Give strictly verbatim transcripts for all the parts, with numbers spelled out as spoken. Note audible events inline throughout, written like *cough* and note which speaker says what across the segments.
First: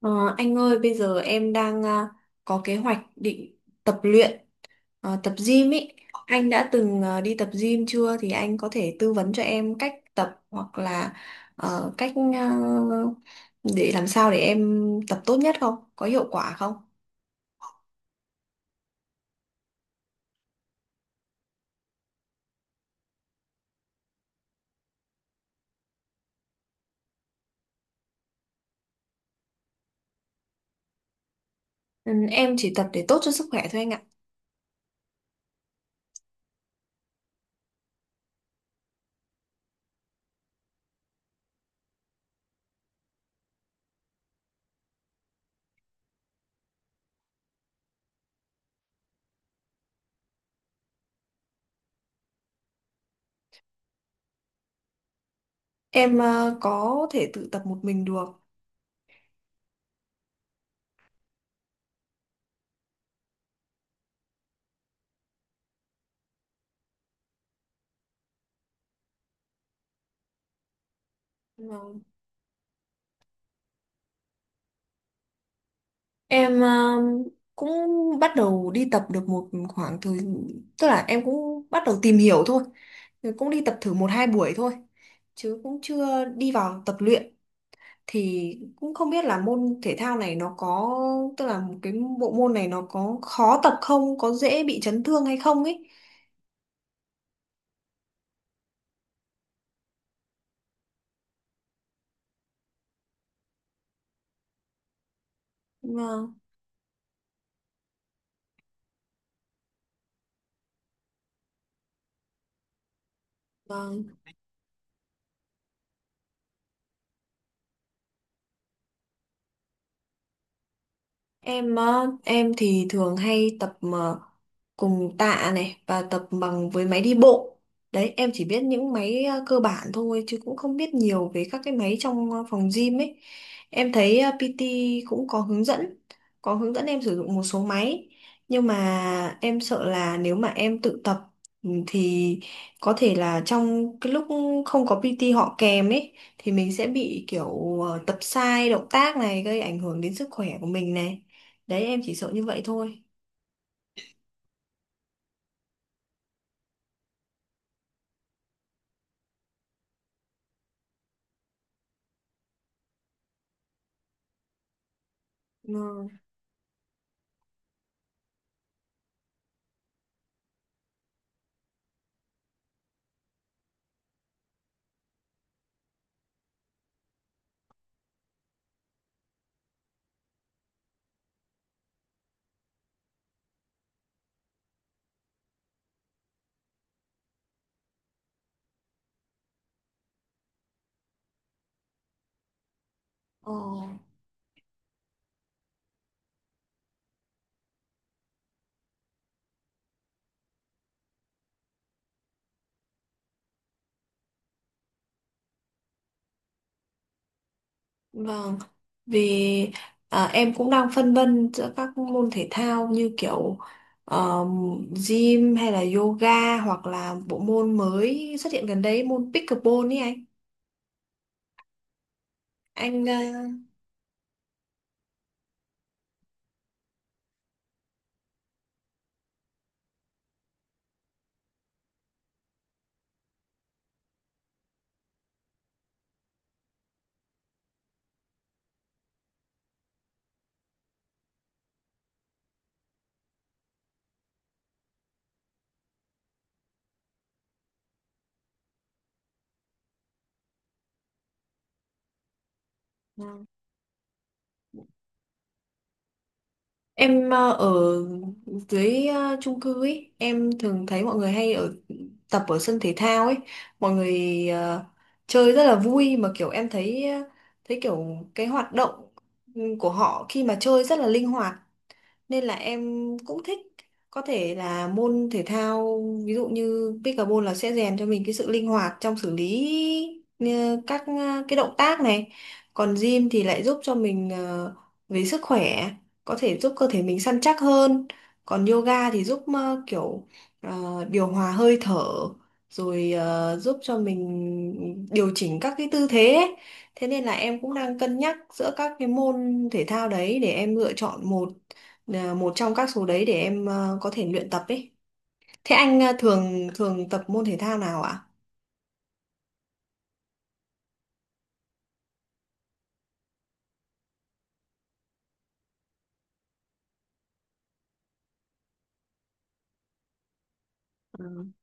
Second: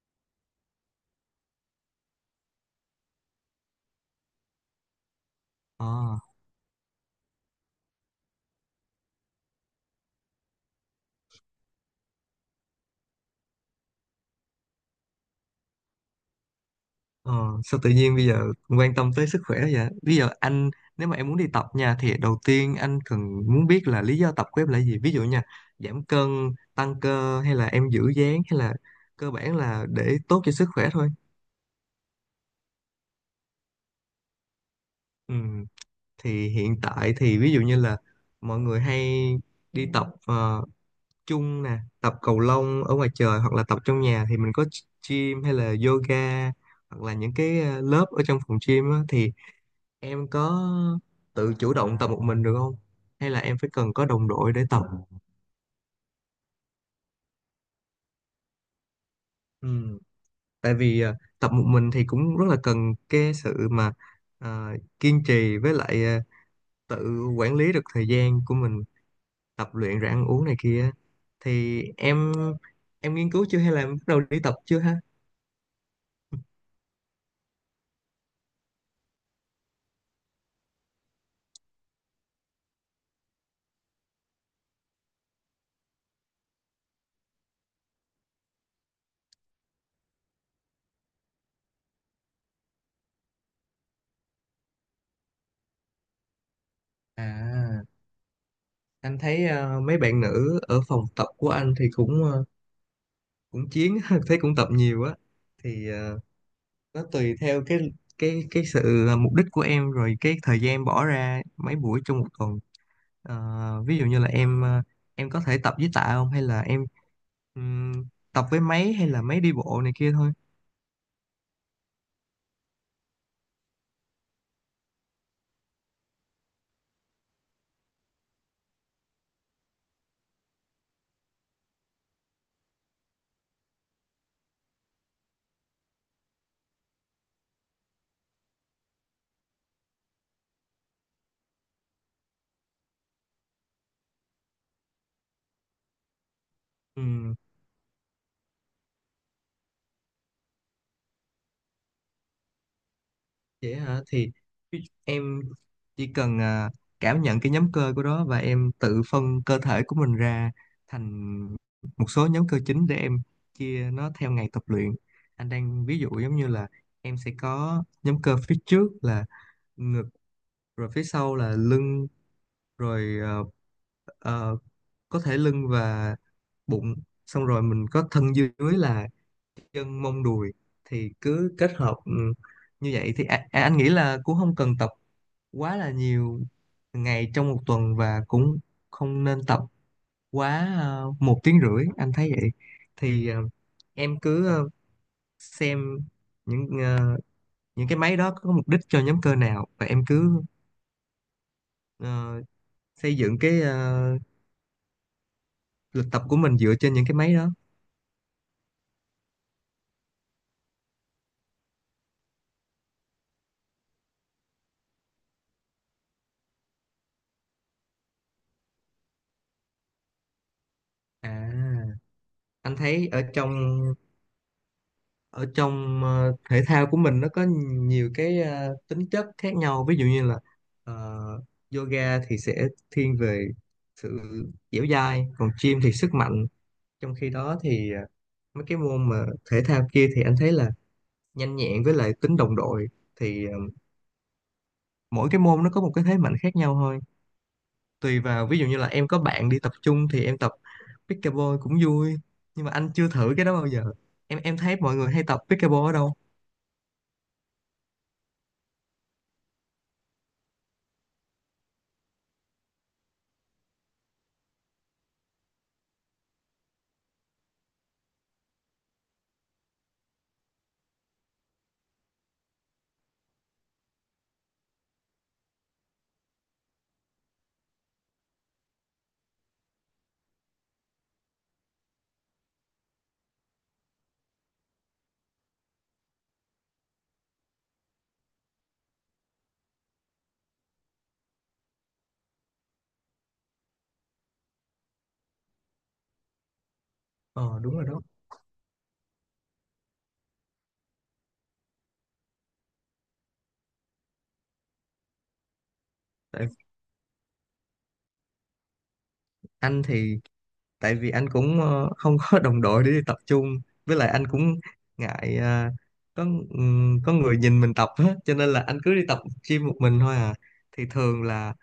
Speaker 1: Ờ, anh ơi, bây giờ em đang à, có kế hoạch định tập luyện, ờ, tập gym
Speaker 2: Ờ,
Speaker 1: ý. Anh đã từng ờ, đi tập gym chưa? Thì anh có thể tư vấn cho em cách tập hoặc là ờ, cách, ờ, để làm sao để em tập tốt nhất không? Có hiệu quả không?
Speaker 2: ờ, Sao tự nhiên bây giờ quan tâm tới sức khỏe vậy? Bây giờ anh nếu mà em muốn đi tập nha thì đầu tiên anh cần muốn biết là lý do tập của em là gì? Ví dụ nha, giảm cân, tăng cơ hay là em giữ dáng hay là cơ bản là để tốt cho sức khỏe thôi.
Speaker 1: Ừ, em chỉ tập để tốt cho sức khỏe thôi anh ạ.
Speaker 2: Ừ, thì hiện tại thì ví dụ như là mọi người hay đi tập ờ, chung nè, tập cầu lông ở ngoài trời hoặc là tập trong nhà thì mình có gym hay là yoga hoặc là những cái ờ, lớp ở trong phòng gym á, thì em có tự chủ động tập một mình được không hay là em phải cần có đồng đội để tập.
Speaker 1: Em ờ, có thể tự tập một mình được.
Speaker 2: Ừ. Tại vì à, tập một mình thì cũng rất là cần cái sự mà à, kiên trì với lại à, tự quản lý được thời gian của mình tập luyện rồi ăn uống này kia thì em em nghiên cứu chưa hay là em bắt đầu đi tập chưa ha.
Speaker 1: Em um, cũng bắt đầu đi tập được một khoảng thời, tức là em cũng bắt đầu tìm hiểu thôi. Rồi cũng đi tập thử một hai buổi thôi chứ cũng chưa đi vào tập luyện, thì cũng không biết là môn thể thao này nó có, tức là một cái bộ môn này nó có khó tập không, có dễ bị chấn thương hay không ấy.
Speaker 2: À, anh thấy à, mấy bạn nữ ở phòng tập của anh thì cũng à, cũng chiến *laughs* thấy cũng tập nhiều á, thì à,
Speaker 1: Vâng,
Speaker 2: nó tùy theo cái cái cái sự à, mục đích của em rồi cái thời gian em bỏ ra mấy buổi trong một tuần. Ờ, ví dụ
Speaker 1: vâng.
Speaker 2: như là em ờ, em có thể tập với tạ không hay là em ừm, tập với máy hay là máy đi bộ này kia thôi.
Speaker 1: Em á, em thì thường hay tập ờ, cùng tạ này và tập bằng với máy đi bộ. Đấy, em chỉ biết những máy ờ, cơ bản thôi chứ cũng không biết nhiều về các cái máy trong ờ, phòng gym ấy. Em thấy ờ, pê tê cũng có hướng dẫn, có hướng dẫn em sử dụng một số máy. Nhưng mà em sợ là nếu mà em tự tập, ừ, thì có thể là trong cái lúc không có pê tê họ kèm ấy, thì mình sẽ bị
Speaker 2: Ừm,
Speaker 1: kiểu ờ, tập sai động tác này, gây ảnh hưởng đến sức khỏe của mình này. Đấy, em chỉ sợ như vậy thôi.
Speaker 2: Vậy hả, thì em chỉ cần à, cảm nhận cái nhóm cơ của đó và em tự phân cơ thể của mình ra thành một số nhóm cơ chính để em chia nó theo ngày tập luyện. Anh đang ví
Speaker 1: Ừ.
Speaker 2: dụ giống như là em sẽ có nhóm cơ phía trước là ngực, rồi phía sau là lưng, rồi ờ, ờ, có thể lưng và bụng, xong rồi mình có thân dưới là chân mông đùi thì cứ kết hợp. Ừ, như vậy thì a- a- anh nghĩ là cũng không cần tập quá là nhiều ngày trong một tuần, và cũng không nên tập quá ờ, một tiếng rưỡi, anh thấy vậy. Thì ờ,
Speaker 1: Ờ,
Speaker 2: em cứ ờ, xem những ờ, những cái máy đó có mục đích cho nhóm cơ nào và em cứ ờ, xây dựng cái ờ, lịch tập của mình dựa trên những cái máy đó.
Speaker 1: vâng. Vì à, em cũng đang phân vân giữa các môn thể thao như kiểu ờ, gym hay là yoga hoặc là bộ môn mới xuất hiện gần đây, môn pickleball ấy anh.
Speaker 2: À, anh thấy ở
Speaker 1: Anh
Speaker 2: trong ở trong ờ, thể thao của mình nó có nhiều cái ờ, tính chất khác nhau, ví dụ như là ờ, yoga thì sẽ thiên về sự dẻo dai, còn gym thì sức mạnh, trong khi đó thì ờ, mấy cái môn mà thể thao kia thì anh thấy là nhanh nhẹn với lại tính đồng đội. Thì ờ, mỗi cái môn nó có một cái thế mạnh khác nhau thôi, tùy vào ví dụ như là em có bạn đi tập chung thì em tập pickleball cũng vui, nhưng mà anh chưa
Speaker 1: ờ,
Speaker 2: thử cái đó bao giờ. Em em thấy mọi người hay tập pickleball ở đâu?
Speaker 1: Em ờ, ở dưới ờ, chung cư ấy, em thường thấy mọi người hay ở tập ở sân thể thao ấy, mọi người ờ, chơi rất là vui, mà kiểu em thấy ờ, thấy kiểu cái hoạt động của họ khi mà chơi rất là linh hoạt, nên là em cũng thích, có thể là môn thể thao ví dụ như pickleball là sẽ rèn cho mình cái sự linh hoạt trong xử lý ờ, các ờ, cái động tác này, còn gym thì lại giúp cho mình ờ, về sức khỏe, có thể giúp cơ thể mình săn chắc hơn, còn yoga thì giúp ờ, kiểu ờ, điều hòa hơi thở, rồi ờ, giúp cho mình điều chỉnh các cái tư thế ấy. Thế nên là
Speaker 2: ờ
Speaker 1: em cũng
Speaker 2: Đúng rồi
Speaker 1: đang
Speaker 2: đó.
Speaker 1: cân nhắc giữa các cái môn thể thao đấy để em lựa chọn một, là một trong các số đấy để em ờ, có thể luyện tập ấy. Thế anh ờ,
Speaker 2: tại
Speaker 1: thường thường tập môn thể thao nào ạ?
Speaker 2: anh thì tại vì anh cũng ờ, không có đồng đội để đi tập chung, với lại anh cũng ngại ờ, có ừm, có người nhìn mình tập hết, cho nên là anh cứ đi tập gym một mình thôi à, thì thường
Speaker 1: Ờ.
Speaker 2: là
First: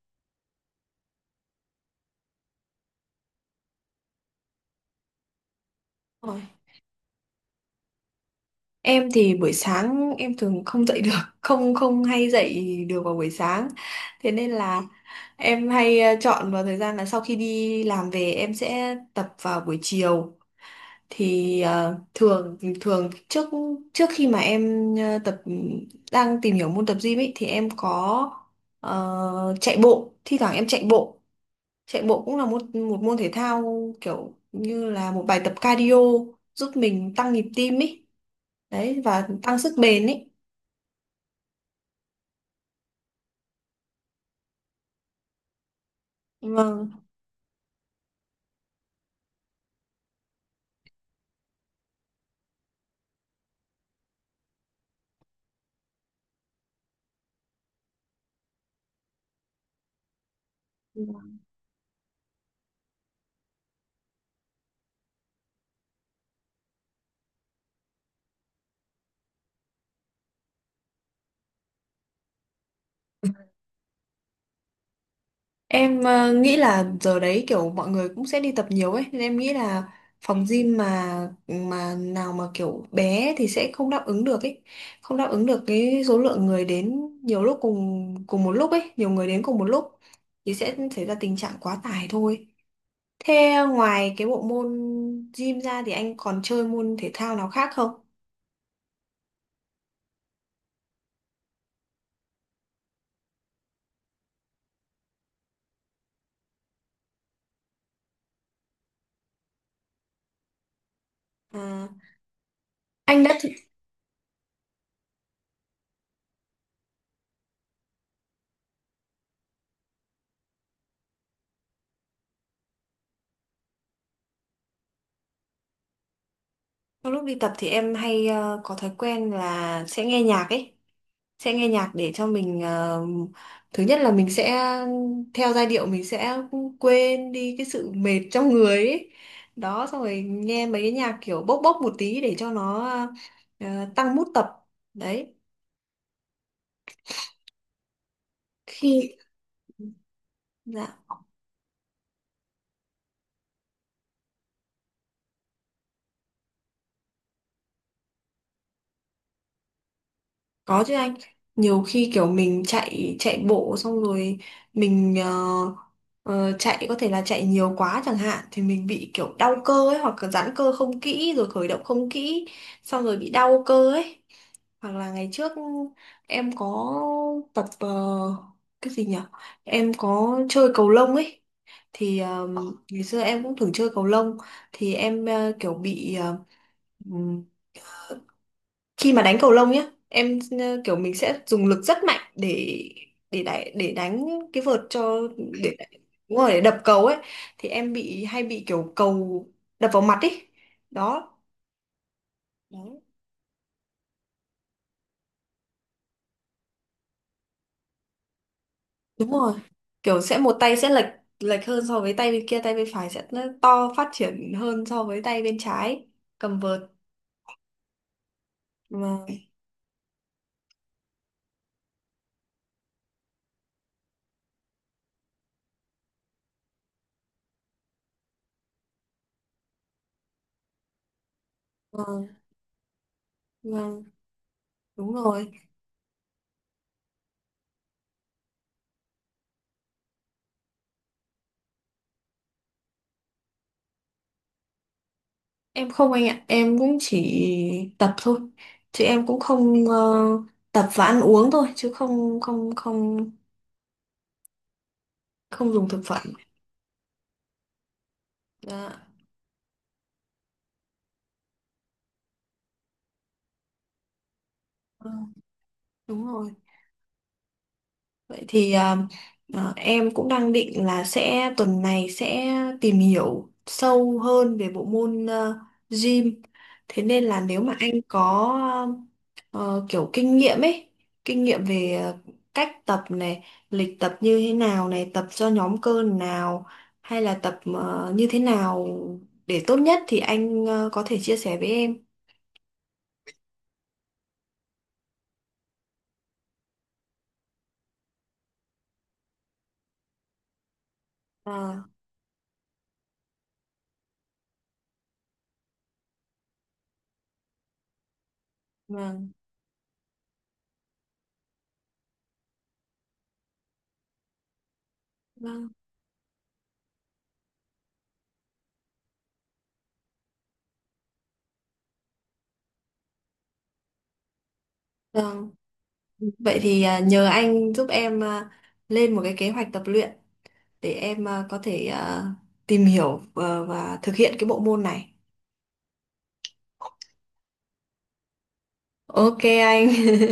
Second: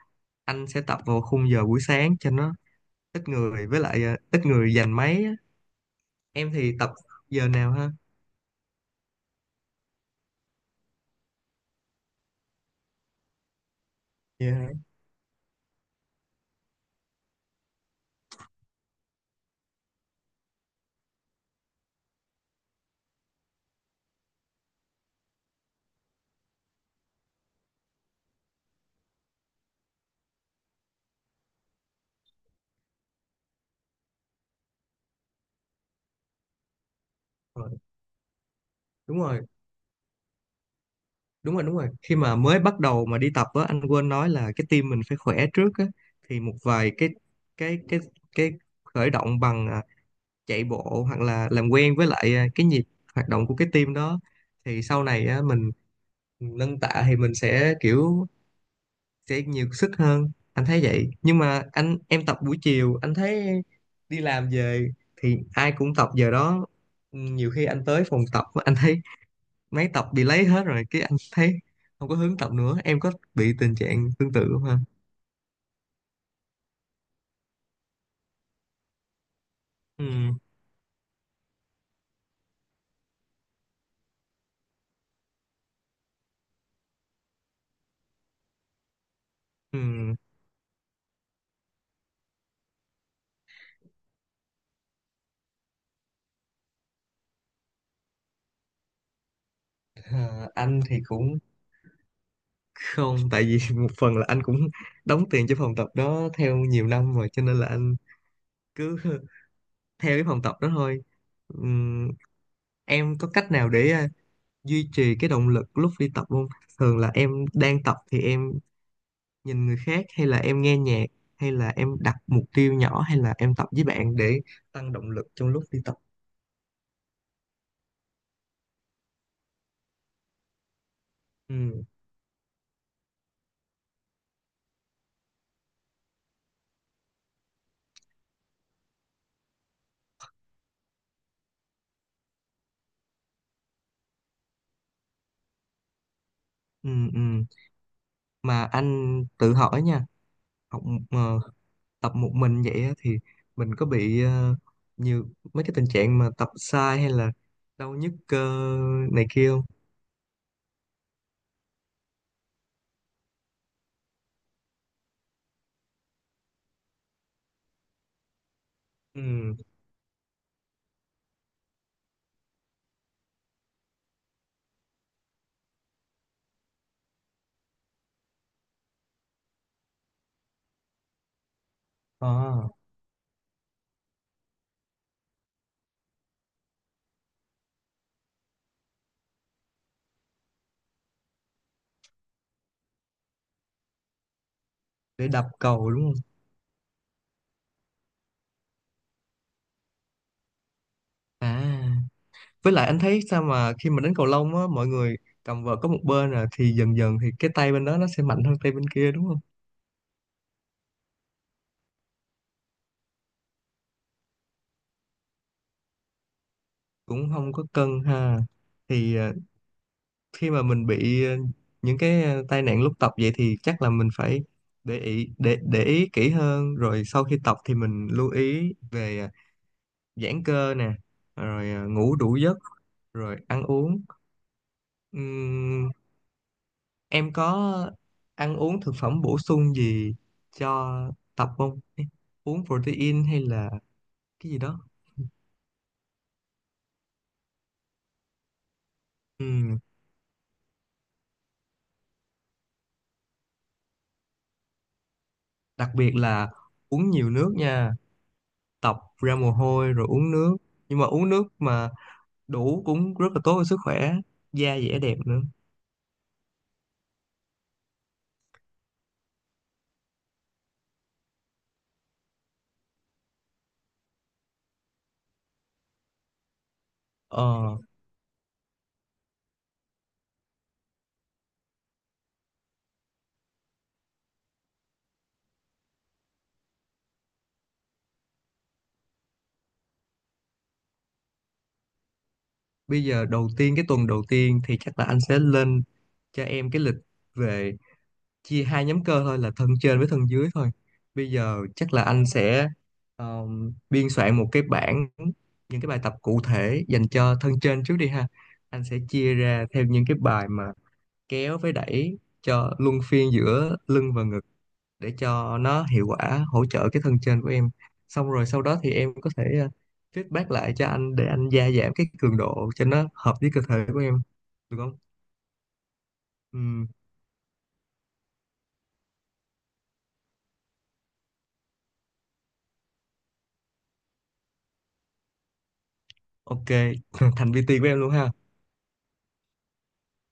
Speaker 2: anh sẽ tập vào khung giờ buổi sáng cho nó ít người, với lại ờ, ít người giành máy á.
Speaker 1: Ôi.
Speaker 2: Em thì tập giờ nào ha?
Speaker 1: Em thì buổi sáng em thường không dậy *laughs* được, không không hay dậy được vào buổi sáng. Thế
Speaker 2: Dạ.
Speaker 1: nên là em hay ờ, chọn vào thời gian là sau khi đi làm về em sẽ tập vào buổi chiều. Thì ờ, thường thường trước trước khi mà em ờ, tập, đang tìm hiểu môn tập gym ấy, thì em có ờ, chạy bộ, thi thoảng em chạy bộ. Chạy bộ cũng là một một môn thể thao kiểu như là một bài tập cardio giúp mình tăng nhịp
Speaker 2: Ờ,
Speaker 1: tim ấy. Đấy,
Speaker 2: Đúng
Speaker 1: và
Speaker 2: rồi,
Speaker 1: tăng sức bền ấy.
Speaker 2: đúng rồi, đúng rồi, khi mà mới bắt đầu mà đi tập á anh quên nói là cái tim mình phải khỏe trước á, thì một vài
Speaker 1: Vâng.
Speaker 2: cái cái cái cái khởi động bằng à, chạy bộ hoặc là làm quen với lại à, cái nhịp hoạt động của cái tim đó, thì sau này á mình nâng tạ thì mình sẽ kiểu sẽ nhiều sức hơn, anh thấy vậy. Nhưng mà anh em tập buổi chiều anh thấy đi làm về thì ai cũng tập giờ đó, nhiều khi anh tới phòng tập anh thấy mấy tập bị lấy hết rồi cái anh thấy không có hứng tập nữa, em có bị tình trạng tương tự không ha?
Speaker 1: Em ờ, nghĩ là giờ đấy kiểu mọi người cũng sẽ đi tập nhiều ấy, nên em nghĩ là
Speaker 2: Ừ,
Speaker 1: phòng gym mà mà nào mà kiểu bé thì sẽ không đáp ứng được ấy. Không đáp ứng được cái số lượng người đến nhiều lúc cùng cùng một lúc ấy, nhiều người đến cùng một lúc
Speaker 2: ừ.
Speaker 1: thì sẽ xảy ra tình trạng quá tải thôi. Thế ngoài cái bộ môn gym ra thì anh còn chơi môn thể thao nào khác không?
Speaker 2: Ờ, anh thì cũng không, tại vì *laughs* một phần là anh cũng đóng tiền cho phòng tập đó theo nhiều năm rồi cho nên là anh cứ *laughs* theo cái phòng tập đó thôi.
Speaker 1: À,
Speaker 2: Ừm, em
Speaker 1: anh
Speaker 2: có
Speaker 1: đã thử-
Speaker 2: cách nào để à, duy trì cái động lực lúc đi tập không? Thường là em đang tập thì em nhìn người khác, hay là em nghe nhạc, hay là em đặt mục tiêu nhỏ, hay là em tập với bạn để tăng động lực trong lúc đi tập?
Speaker 1: trong lúc đi tập thì em hay ờ, có thói quen là sẽ nghe nhạc ấy, sẽ nghe
Speaker 2: Ừ.
Speaker 1: nhạc để cho mình, ờ, thứ nhất là mình sẽ theo giai điệu, mình sẽ quên đi cái sự mệt trong người ấy. Đó, xong rồi nghe mấy cái nhạc kiểu bốc bốc một tí để cho nó ờ, tăng mood tập. Đấy.
Speaker 2: Ừ, ừ. Mà
Speaker 1: Khi
Speaker 2: anh tự hỏi nha, học
Speaker 1: dạ.
Speaker 2: ờ, tập một mình vậy á, thì mình có bị ờ, nhiều mấy cái tình trạng mà tập sai hay là đau nhức cơ này kia không?
Speaker 1: Có chứ anh, nhiều khi kiểu mình chạy chạy bộ xong rồi mình ờ, ờ, chạy, có thể là chạy nhiều quá chẳng hạn, thì mình bị kiểu đau
Speaker 2: Ừ.
Speaker 1: cơ ấy, hoặc là giãn cơ không kỹ rồi khởi động không kỹ xong rồi bị đau cơ ấy. Hoặc là ngày trước em có tập ờ, cái gì nhỉ? Em có chơi cầu lông ấy thì ờ,
Speaker 2: À,
Speaker 1: ngày xưa em cũng thử chơi cầu lông, thì em ờ, kiểu bị, ờ, khi mà đánh cầu lông nhá, em ờ, kiểu mình sẽ dùng lực rất mạnh để để đánh để đánh cái vợt cho,
Speaker 2: để đập
Speaker 1: để
Speaker 2: cầu đúng không?
Speaker 1: đúng rồi, để đập cầu ấy, thì em bị hay bị kiểu cầu đập vào mặt ấy đó.
Speaker 2: À, với lại anh
Speaker 1: Đấy.
Speaker 2: thấy sao mà khi mà đánh cầu lông á, mọi người cầm vợt có một bên à thì dần dần thì cái tay bên đó nó sẽ mạnh hơn tay bên kia đúng
Speaker 1: Đúng
Speaker 2: không?
Speaker 1: rồi, kiểu sẽ một tay sẽ lệch lệch hơn so với tay bên kia, tay bên phải sẽ nó to phát triển hơn so với tay bên trái cầm vợt.
Speaker 2: Cũng không có cân ha. Thì
Speaker 1: Vâng,
Speaker 2: ờ, khi mà mình bị ờ, những cái ờ, tai nạn lúc tập vậy thì chắc là mình phải để ý, để để ý kỹ hơn, rồi sau khi tập thì mình lưu ý về ờ, giãn cơ nè, rồi ờ, ngủ
Speaker 1: vâng,
Speaker 2: đủ giấc, rồi ăn uống.
Speaker 1: vâng, đúng rồi.
Speaker 2: Ừm, em có ăn uống thực phẩm bổ sung gì cho tập không? Ê, uống protein hay là cái gì đó.
Speaker 1: Em không anh ạ, em cũng chỉ tập thôi. Chứ em cũng
Speaker 2: Ừm,
Speaker 1: không ờ, tập và ăn uống thôi, chứ không không không không dùng
Speaker 2: Đặc
Speaker 1: thực
Speaker 2: biệt
Speaker 1: phẩm.
Speaker 2: là uống nhiều nước nha, tập
Speaker 1: Dạ.
Speaker 2: ra mồ hôi rồi uống nước, nhưng mà uống nước mà đủ cũng rất là tốt cho sức khỏe, da dẻ đẹp
Speaker 1: Vâng,
Speaker 2: nữa.
Speaker 1: đúng rồi. Vậy thì à, à, em cũng đang định là sẽ tuần này sẽ tìm hiểu sâu hơn về bộ môn ờ, gym. Thế nên là nếu mà
Speaker 2: ờ
Speaker 1: anh có ờ, kiểu kinh nghiệm ấy, kinh nghiệm về ờ, cách tập này, lịch tập như thế nào này, tập cho nhóm cơ nào hay là tập ờ, như thế nào để tốt nhất, thì anh ờ, có thể chia sẻ với em.
Speaker 2: Bây giờ đầu tiên cái tuần đầu tiên thì chắc là anh sẽ lên cho em cái lịch về chia hai nhóm cơ thôi, là thân trên với thân dưới thôi. Bây giờ
Speaker 1: Vâng,
Speaker 2: chắc là anh sẽ um, biên soạn một cái bảng những cái bài tập cụ thể dành cho thân trên trước đi ha, anh sẽ
Speaker 1: vâng,
Speaker 2: chia ra theo những cái bài mà kéo với đẩy cho luân phiên giữa lưng và ngực để cho
Speaker 1: vâng.
Speaker 2: nó hiệu quả hỗ trợ cái thân trên của em, xong rồi sau đó thì em có thể ờ, feedback lại cho anh để anh gia giảm cái cường độ cho nó hợp với cơ thể của em, được không?
Speaker 1: Vâng. Vậy thì
Speaker 2: Ừm,
Speaker 1: à, nhờ anh giúp em, à, lên một cái kế hoạch tập luyện để em, à, có thể à, tìm hiểu ờ, và thực hiện cái bộ môn này.
Speaker 2: ok, *laughs* thành vê tê của em luôn ha.
Speaker 1: Ok anh. *laughs*